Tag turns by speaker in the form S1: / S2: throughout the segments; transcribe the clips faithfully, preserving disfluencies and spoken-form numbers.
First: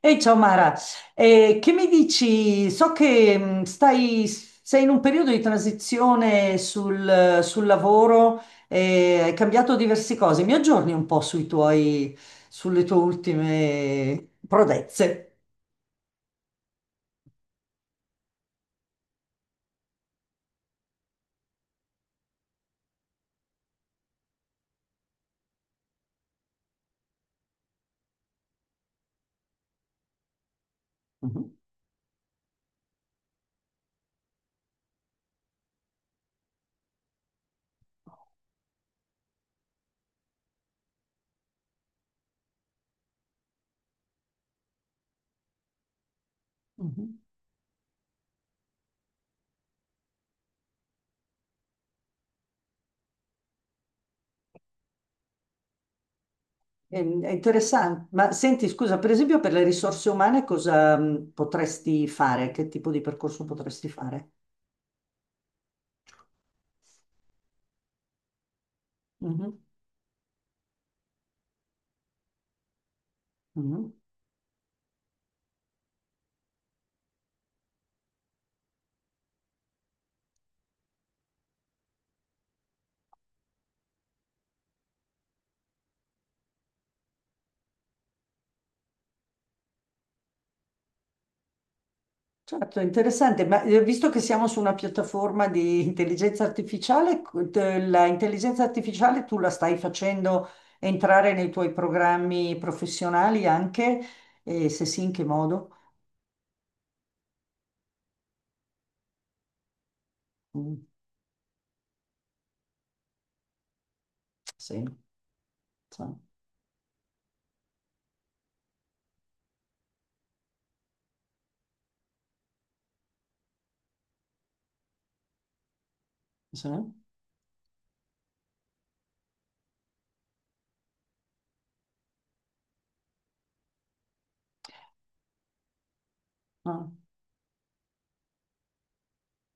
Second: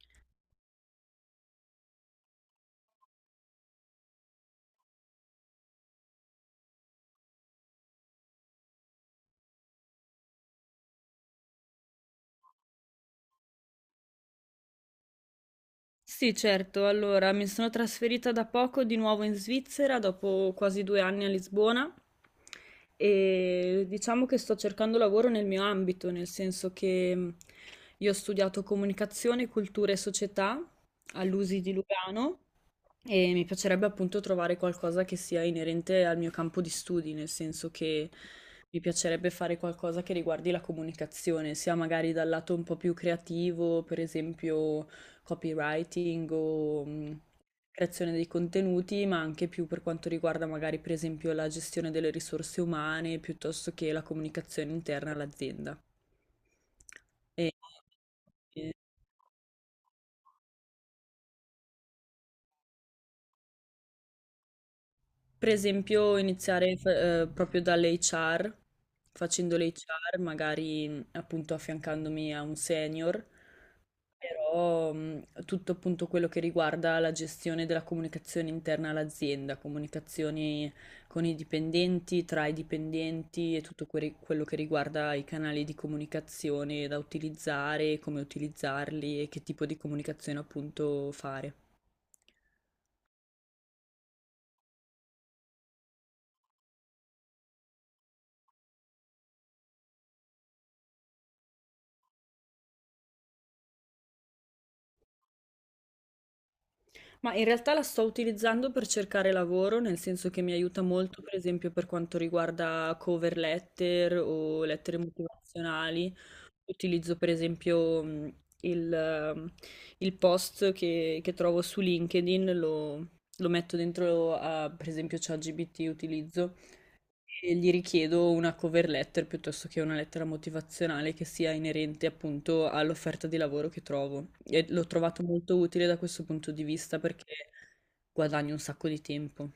S1: Ehi, ciao Mara. Eh, che mi dici? So che, mh, stai, sei in un periodo di transizione sul, sul lavoro. Eh, hai cambiato diverse cose. Mi aggiorni un po' sui tuoi, sulle tue ultime prodezze.
S2: Sì, certo. Allora, mi sono trasferita da poco di nuovo in Svizzera, dopo quasi due anni a Lisbona, e diciamo che sto cercando lavoro nel mio ambito, nel senso che mh, io ho studiato comunicazione, cultura e società
S1: Mhm.
S2: all'U S I di Lugano e mi piacerebbe appunto trovare qualcosa che sia inerente al mio campo di studi, nel senso che mi piacerebbe fare qualcosa che riguardi la comunicazione, sia magari dal lato un po' più creativo, per esempio copywriting o mh,
S1: Mhm.
S2: creazione dei contenuti, ma anche più per quanto riguarda magari per esempio la gestione delle risorse umane, piuttosto che la comunicazione interna all'azienda.
S1: È, è interessante. Ma senti,
S2: E-
S1: scusa, per esempio per le risorse umane cosa mh, potresti fare? Che tipo di percorso potresti fare?
S2: Per esempio, iniziare f- eh, proprio dall'acca erre, facendo
S1: Mhm.
S2: l'acca erre, magari mh, appunto affiancandomi a un senior,
S1: Mhm.
S2: però mh, tutto appunto quello che riguarda la gestione della comunicazione interna all'azienda, comunicazioni con i dipendenti, tra i dipendenti e tutto que- quello che riguarda i canali di comunicazione da utilizzare, come utilizzarli e che tipo di comunicazione appunto fare.
S1: Certo, interessante, ma eh, visto che siamo su una piattaforma di intelligenza artificiale, co- te- la intelligenza artificiale tu la stai facendo entrare nei tuoi programmi professionali anche? E se sì, in che modo?
S2: Ma in realtà la sto utilizzando per cercare lavoro, nel senso che mi
S1: Mm,
S2: aiuta molto, per esempio, per quanto riguarda cover letter o
S1: sì,
S2: lettere
S1: sì,
S2: motivazionali. Utilizzo, per esempio, mh, il, ehm, il post che, che trovo su LinkedIn, lo, lo metto dentro a, per esempio, ChatGPT utilizzo
S1: sì,
S2: e gli richiedo una cover letter piuttosto che una lettera motivazionale che sia inerente appunto all'offerta di lavoro che trovo. E l'ho trovato molto utile da questo punto di
S1: no.
S2: vista perché guadagno un sacco di tempo.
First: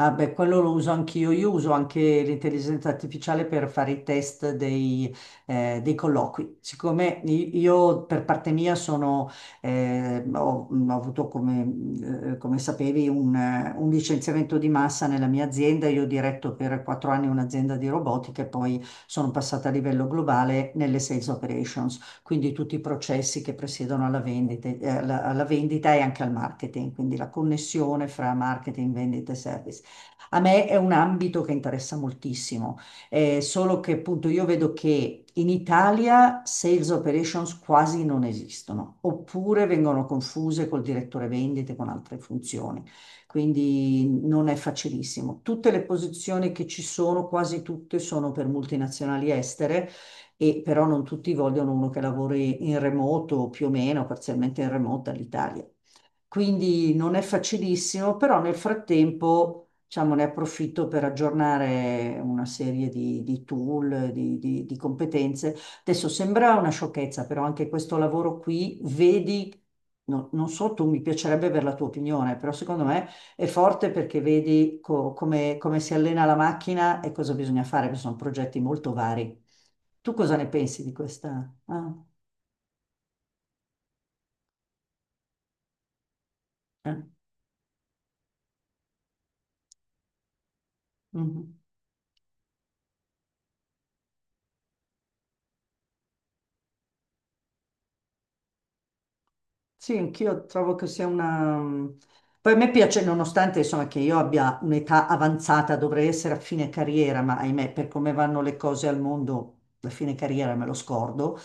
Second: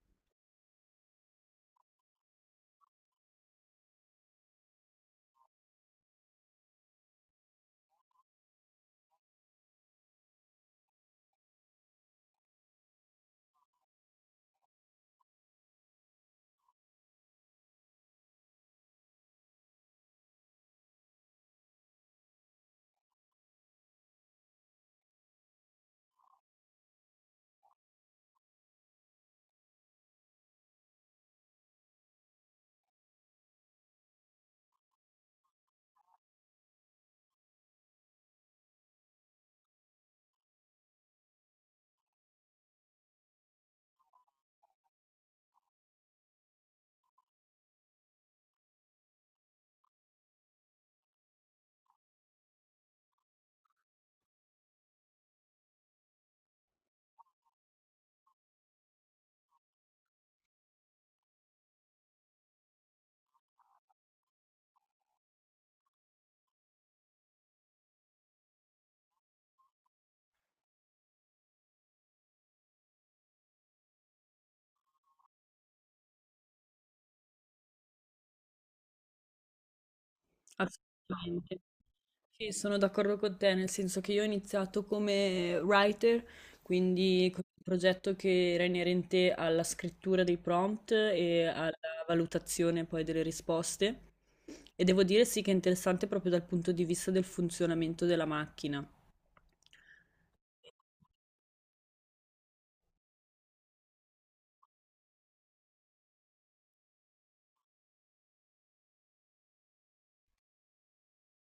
S1: Ah, beh, quello lo uso anch'io. Io uso anche l'intelligenza artificiale per fare i test dei, eh, dei colloqui. Siccome i- io per parte mia sono, eh, ho, ho avuto, come, eh, come sapevi, un, eh, un licenziamento di massa nella mia azienda. Io ho diretto per quattro anni un'azienda di robotica e poi sono passata a livello globale nelle sales operations, quindi tutti i processi che presiedono alla vendita, eh, alla alla vendita e anche al marketing, quindi la connessione fra marketing, vendita e service. A me è un ambito che interessa moltissimo, eh, solo che appunto io vedo che in Italia sales operations quasi non esistono, oppure vengono confuse col direttore vendite con altre funzioni, quindi non è facilissimo. Tutte le posizioni che ci sono, quasi tutte, sono per multinazionali estere e però non tutti vogliono uno che lavori in remoto, o più o meno, parzialmente in remoto dall'Italia. Quindi non è facilissimo, però nel frattempo, diciamo, ne approfitto per aggiornare una serie di, di tool, di, di- di competenze. Adesso sembra una sciocchezza, però anche questo lavoro qui, vedi, no- non so, tu mi piacerebbe avere la tua opinione, però secondo me è forte perché vedi co- come, come si allena la macchina e cosa bisogna fare, perché sono progetti molto vari. Tu cosa ne pensi di questa?
S2: Assolutamente.
S1: Ah,
S2: Sì, sono d'accordo con te, nel senso che io ho iniziato come writer,
S1: eh,
S2: quindi con un progetto che era inerente alla scrittura dei prompt e
S1: mhm.
S2: alla valutazione poi delle risposte. E devo dire sì che è interessante proprio dal punto di vista del funzionamento della macchina.
S1: Sì, anch'io trovo che sia una. mhmm, Poi a me piace, nonostante insomma che io abbia un'età avanzata, dovrei essere a fine carriera, ma ahimè, per come vanno le cose al mondo, la fine carriera me lo scordo.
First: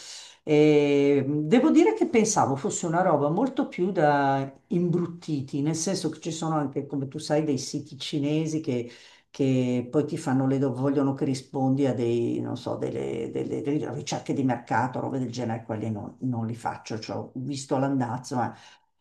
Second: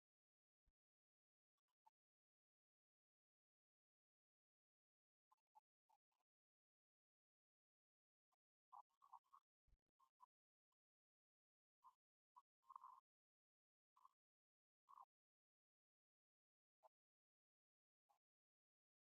S1: E devo dire che pensavo fosse una roba molto più da imbruttiti, nel senso che ci sono anche, come tu sai, dei siti cinesi che che poi ti fanno le, do- vogliono che rispondi a dei, non so, delle, delle- delle ricerche di mercato, robe del genere, quelli non, non li faccio, cioè, ho visto l'andazzo, ma.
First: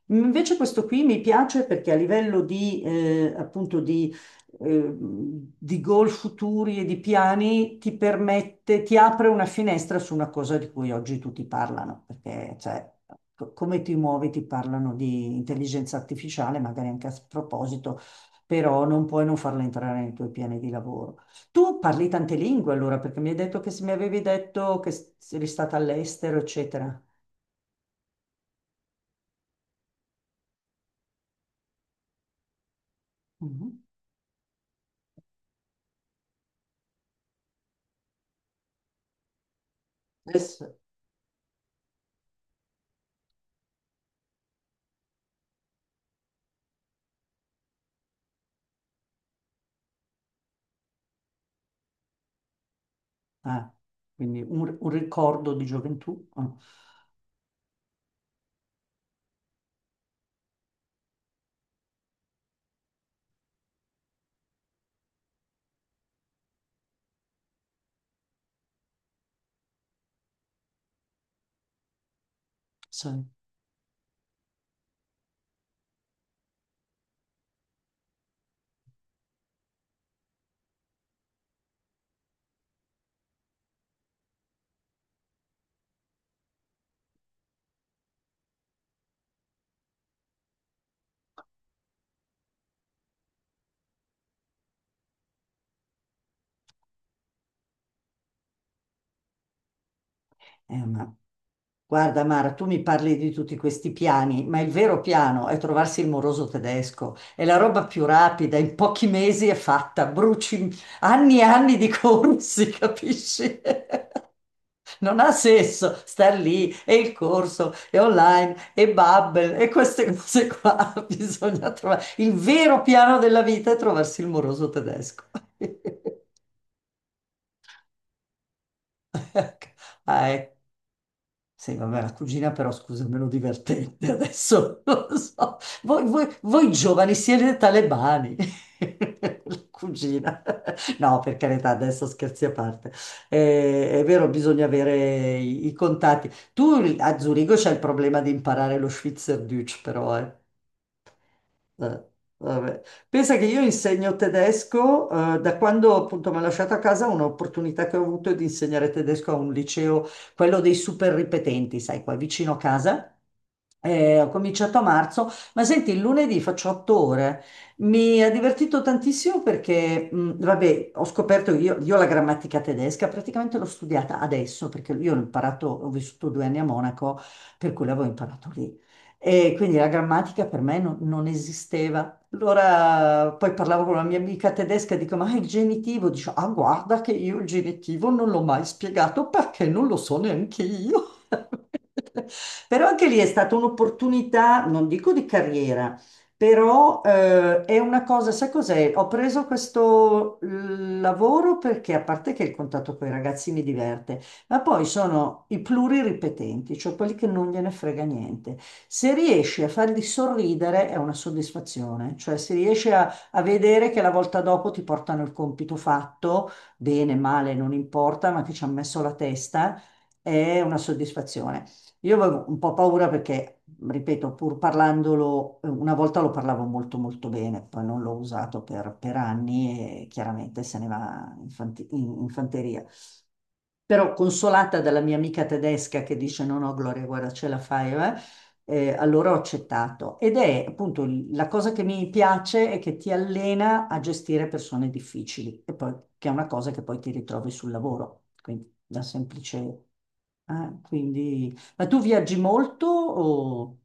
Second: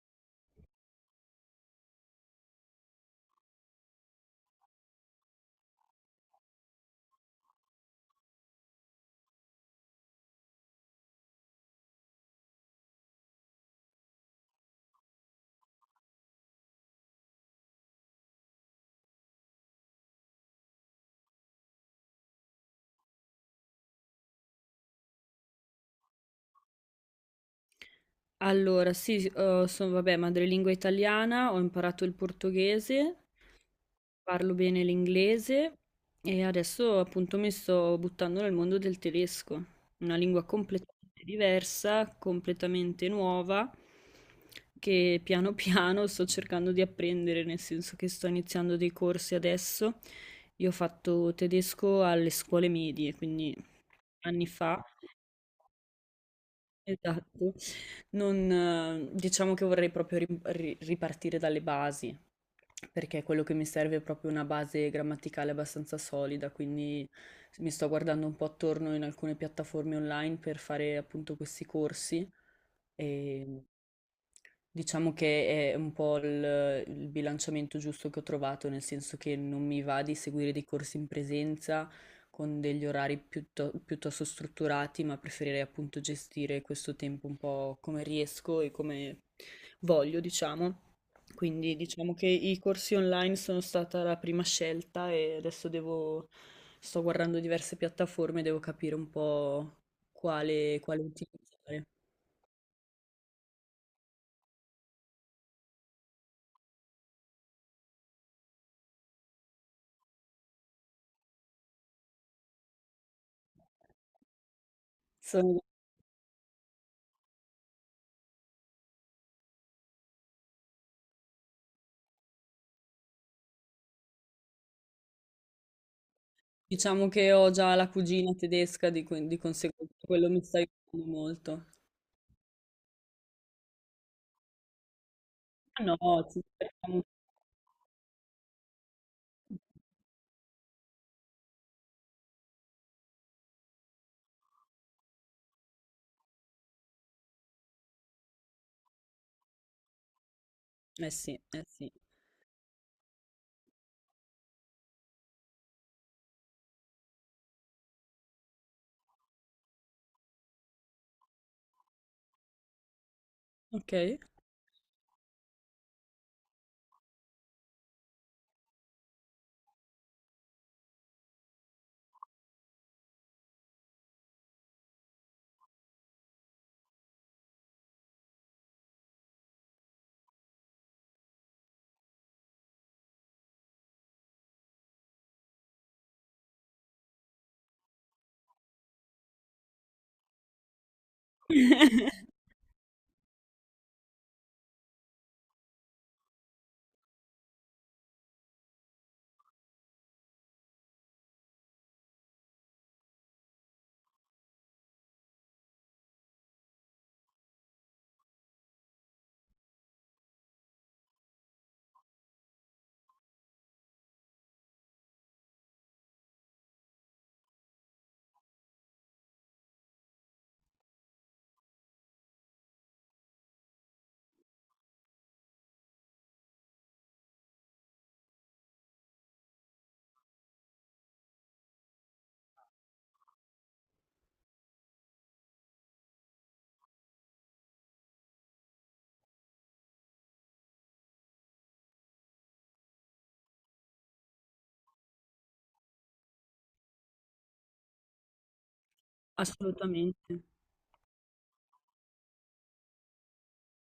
S1: Invece questo qui mi piace perché a livello di, eh, appunto di, eh, di goal futuri e di piani ti permette, ti apre una finestra su una cosa di cui oggi tutti parlano, perché cioè, co- come ti muovi ti parlano di intelligenza artificiale, magari anche a proposito però non puoi non farla entrare nei tuoi piani di lavoro. Tu parli tante lingue allora, perché mi hai detto che se mi avevi detto che s- eri stata all'estero, eccetera.
S2: Allora, sì, s uhm, sono vabbè, madrelingua italiana, ho imparato il portoghese,
S1: Mhm.
S2: parlo bene l'inglese e adesso appunto mi sto buttando nel mondo del tedesco, una lingua
S1: Adesso-
S2: completamente diversa, completamente nuova, che piano piano sto cercando di apprendere, nel senso che sto iniziando dei corsi adesso. Io ho fatto tedesco alle scuole medie, quindi
S1: ah, quindi
S2: anni
S1: un,
S2: fa,
S1: un ricordo di gioventù. Ah,
S2: esatto. Non, eh, diciamo che vorrei proprio ri- ri- ripartire dalle basi, perché quello che mi serve è proprio una base grammaticale abbastanza solida, quindi mi sto guardando un po' attorno in alcune piattaforme online per fare appunto questi corsi
S1: sì.
S2: e diciamo che è un po' il, il bilanciamento giusto che ho trovato, nel senso che non mi va di seguire dei corsi in presenza con degli orari piutto- piuttosto strutturati, ma preferirei appunto gestire questo tempo un po' come riesco e come voglio, diciamo. Quindi diciamo che i corsi online sono stata la prima scelta e adesso devo, sto guardando diverse piattaforme, devo capire un po'
S1: Eh,
S2: quale, quale
S1: ma-
S2: utilizzare.
S1: Guarda Mara, tu mi parli di tutti questi piani, ma il vero piano è trovarsi il moroso tedesco. È la roba più rapida, in pochi mesi è fatta, bruci anni e anni di corsi, capisci? Non ha senso star lì e il corso e online e Babbel e queste cose qua. Bisogna trovare il vero piano della vita è trovarsi il moroso tedesco.
S2: Diciamo che ho già la cugina tedesca, di, cui- di
S1: Ecco.
S2: conseguenza
S1: Ah,
S2: quello mi
S1: ecco.
S2: sta aiutando molto.
S1: Sì, vabbè, la cugina però, scusa, è meno divertente adesso, non lo so.
S2: Ah no,
S1: Voi, voi-
S2: ci
S1: voi
S2: scherziamo.
S1: giovani siete talebani. La cugina. No, per carità, adesso scherzi a parte. Eh, è vero, bisogna avere i, i contatti. Tu a Zurigo c'è il problema di imparare lo Schweizerdeutsch, però, eh.
S2: Eh sì, eh sì.
S1: Eh, vabbè. Pensa che io insegno tedesco, eh, da quando appunto mi ha lasciato a casa, un'opportunità che ho avuto è di insegnare tedesco a un liceo, quello dei super ripetenti, sai, qua vicino a casa.
S2: Ok.
S1: Eh, ho cominciato a marzo, ma senti, il lunedì faccio otto ore. Mi ha divertito tantissimo perché, mh, vabbè, ho scoperto io, io, la grammatica tedesca praticamente l'ho studiata adesso perché io l'ho imparato, ho vissuto due anni a Monaco, per cui l'avevo imparato lì. E quindi la grammatica per me non, non esisteva. Allora poi parlavo con una mia amica tedesca e dico, ma il genitivo? Dice, ah, guarda che io il genitivo non l'ho mai spiegato perché non lo so neanche io. Però anche lì è stata un'opportunità, non dico di carriera, però eh, è una cosa, sai cos'è? Ho preso questo eh, lavoro perché a parte che il contatto con i ragazzi mi diverte, ma poi sono i pluriripetenti, cioè quelli che non gliene frega niente. Se riesci a farli sorridere è una soddisfazione, cioè se riesci a, a vedere che la volta dopo ti portano il compito fatto, bene, male, non importa, ma che ci hanno messo la testa, è una soddisfazione. Io avevo un po' paura perché, ripeto, pur parlandolo, eh, una volta lo parlavo molto molto bene, poi non l'ho usato per, per anni e chiaramente se ne va in fanti- in- in fanteria. Però consolata dalla mia amica tedesca che dice no, no, Gloria, guarda, ce la fai, eh, eh, allora ho accettato. Ed è appunto il- la cosa che mi piace è che ti allena a gestire persone difficili, e poi, che è una cosa che poi ti ritrovi sul lavoro. Quindi da semplice.
S2: Assolutamente.
S1: Ah, quindi. Ma tu viaggi molto o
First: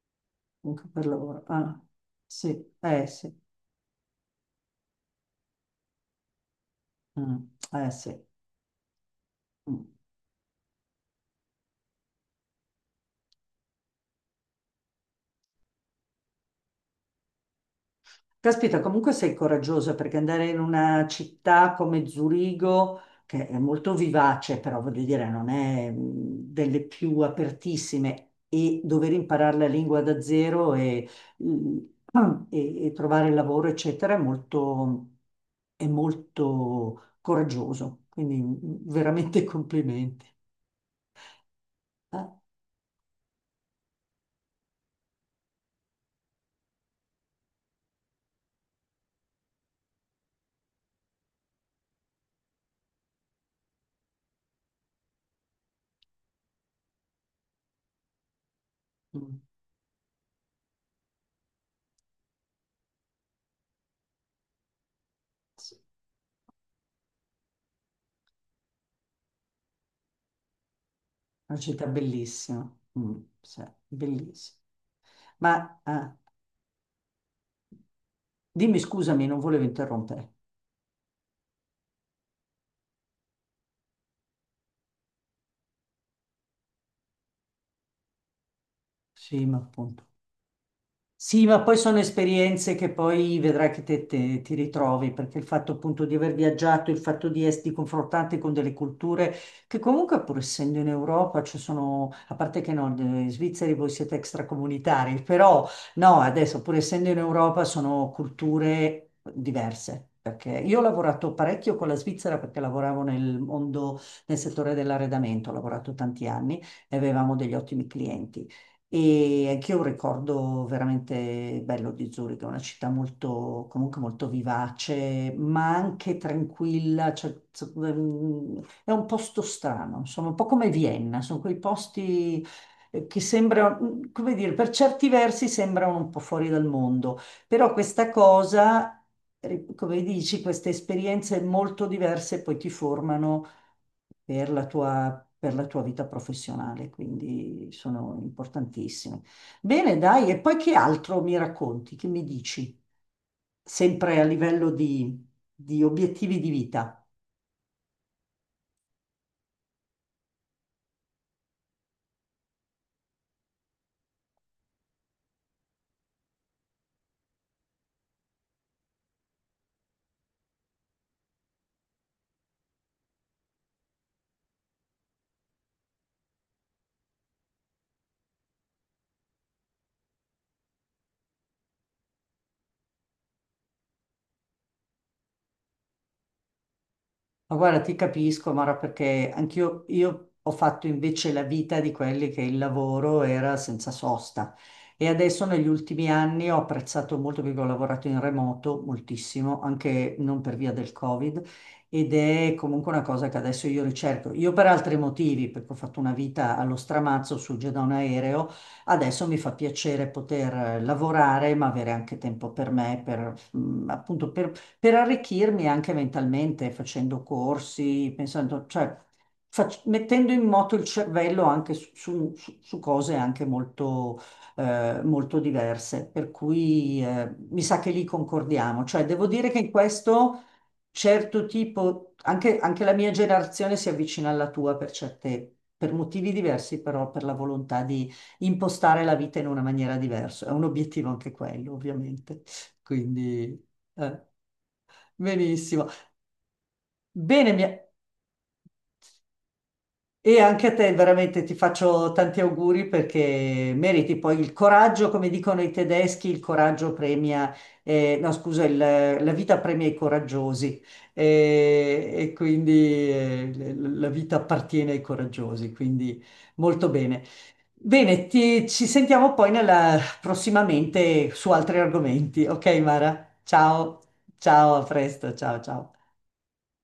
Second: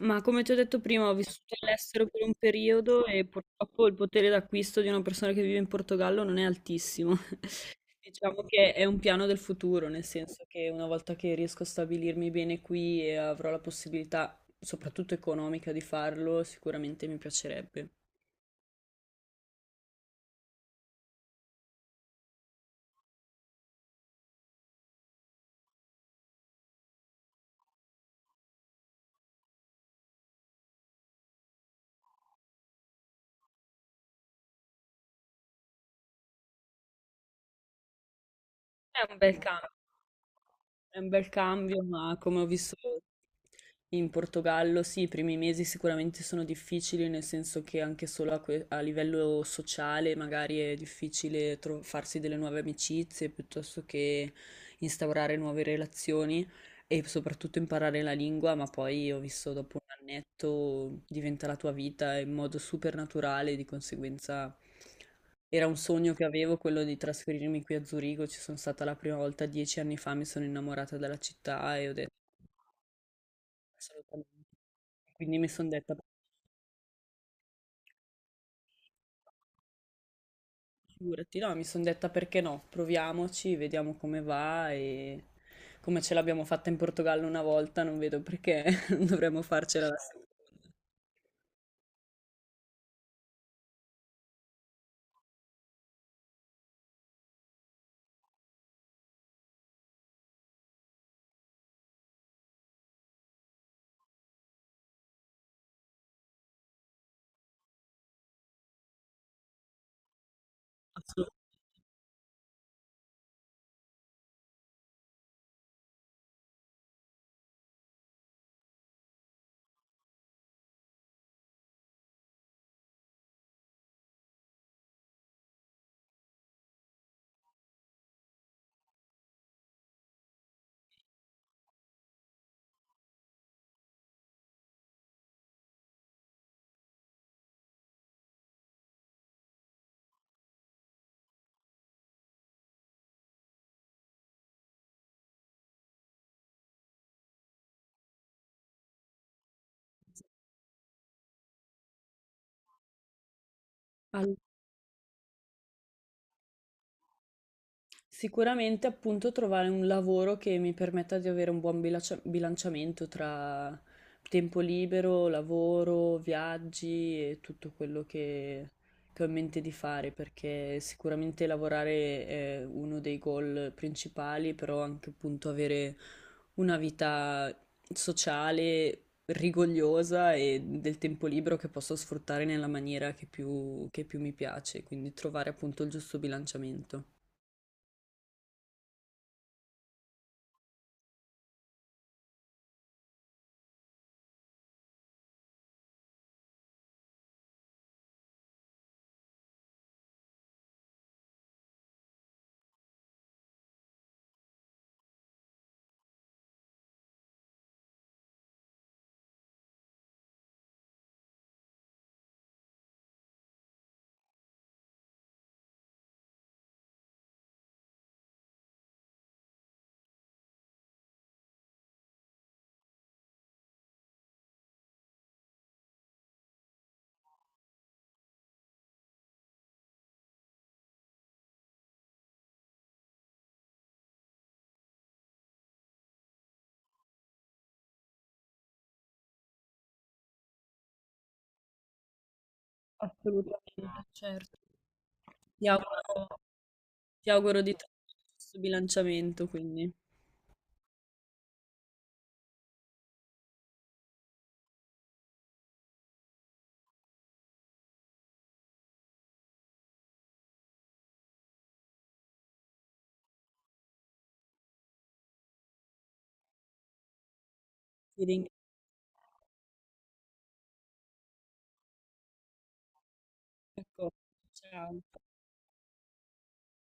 S2: Ma come ti ho detto
S1: anche per
S2: prima, ho
S1: lavoro?
S2: vissuto
S1: Ah,
S2: all'estero per un
S1: sì, eh
S2: periodo e
S1: sì.
S2: purtroppo il potere d'acquisto di una persona che vive in Portogallo non è altissimo.
S1: Mm, eh sì.
S2: Diciamo che è un piano del
S1: Mm.
S2: futuro, nel senso che una volta che riesco a stabilirmi bene qui e avrò la possibilità, soprattutto economica, di farlo, sicuramente mi piacerebbe.
S1: Caspita, comunque sei coraggiosa perché andare in una città come Zurigo, che è molto vivace, però voglio dire, non è mh, delle più apertissime, e dover imparare la lingua da zero e, mh, e- e trovare lavoro, eccetera, è molto, è molto coraggioso. Quindi mh,
S2: È un bel
S1: veramente
S2: cambio,
S1: complimenti.
S2: è un bel cambio, ma
S1: Eh?
S2: come ho visto in Portogallo, sì, i primi mesi sicuramente sono difficili, nel senso che anche solo a, que- a livello sociale magari è difficile tro- farsi delle nuove amicizie piuttosto che instaurare nuove relazioni e soprattutto imparare la lingua, ma poi ho
S1: Mm,
S2: visto dopo un annetto diventa la tua vita in modo super naturale, di conseguenza. Era
S1: sì.
S2: un sogno che avevo quello di trasferirmi qui a Zurigo, ci sono stata la prima volta dieci anni fa, mi sono innamorata della
S1: Una
S2: città
S1: città
S2: e ho detto
S1: bellissima. Mm, sì,
S2: assolutamente.
S1: bellissima.
S2: Quindi mi sono
S1: Ma,
S2: detta,
S1: ah, dimmi scusami, non volevo interrompere.
S2: figurati, no, mi sono detta perché no, proviamoci, vediamo come va e come ce l'abbiamo fatta in Portogallo una volta, non vedo perché non dovremmo
S1: Sì, ma
S2: farcela la
S1: appunto.
S2: seconda.
S1: Sì, ma poi sono esperienze che poi vedrai che te, te- ti ritrovi, perché il fatto appunto di aver viaggiato, il fatto di esserti confrontanti con delle culture che comunque pur essendo in Europa, ci sono, a parte che no, in Svizzera voi siete extracomunitari, però no, adesso pur essendo in Europa sono culture diverse. Perché io ho lavorato
S2: Assolutamente.
S1: parecchio con la Svizzera perché lavoravo nel mondo, nel settore dell'arredamento, ho lavorato tanti anni e avevamo degli ottimi clienti. E anch'io ho un ricordo veramente bello di Zurigo, è una città molto, comunque molto vivace, ma anche tranquilla, cioè, z- mm, è un posto strano, insomma, un po' come Vienna, sono quei posti eh, che sembrano, mm, come dire, per certi versi sembrano un po' fuori dal mondo, però questa cosa, ri- come dici, queste esperienze molto diverse poi ti formano per la tua, per la tua vita professionale, quindi sono importantissime. Bene, dai, e poi che altro mi racconti? Che mi dici? Sempre a livello di, di obiettivi di vita.
S2: Sicuramente appunto trovare un lavoro che mi permetta di avere un buon bilancia- bilanciamento tra tempo libero, lavoro, viaggi e tutto quello che, che ho in mente di fare, perché sicuramente lavorare è uno dei goal principali, però anche appunto avere una vita sociale, rigogliosa e del tempo libero che posso sfruttare nella maniera che più che più mi piace, quindi trovare appunto il giusto bilanciamento.
S1: Ma guarda, ti capisco, Mara, perché anch'io io ho fatto invece la vita di quelli che il lavoro era senza sosta. E adesso negli ultimi anni ho apprezzato molto perché ho lavorato in remoto moltissimo, anche non per via del Covid, ed è comunque una cosa che adesso io ricerco. Io per altri motivi, perché ho fatto una vita allo stramazzo su giù da un aereo, adesso mi fa piacere poter eh, lavorare, ma avere anche tempo per me, per, mm, appunto per arricchirmi anche mentalmente, facendo corsi, pensando, cioè fac- mettendo in moto il cervello anche su, su- su- su cose anche molto, eh, molto diverse. Per cui eh, mi sa che lì concordiamo. Cioè, devo dire che in questo certo tipo, anche, anche la mia generazione si avvicina alla tua per certe, per motivi diversi, però per la volontà di impostare la vita in una maniera diversa. È un obiettivo anche quello, ovviamente. Quindi,
S2: Assolutamente,
S1: eh.
S2: certo. Ti
S1: Benissimo.
S2: auguro, ti
S1: Bene,
S2: auguro di
S1: mia-
S2: trovare il giusto bilanciamento, quindi
S1: e anche a te veramente ti faccio tanti auguri perché meriti poi il coraggio, come dicono i tedeschi, il coraggio premia, eh, no scusa, il- la vita premia i coraggiosi. Eh, e, quindi eh, l- la vita appartiene ai coraggiosi, quindi molto bene.
S2: ti
S1: Bene,
S2: ringrazio
S1: ti- ci sentiamo poi nella- prossimamente su altri argomenti, ok Mara? Ciao,
S2: ancora.
S1: ciao, a
S2: Ciao.
S1: presto, ciao, ciao.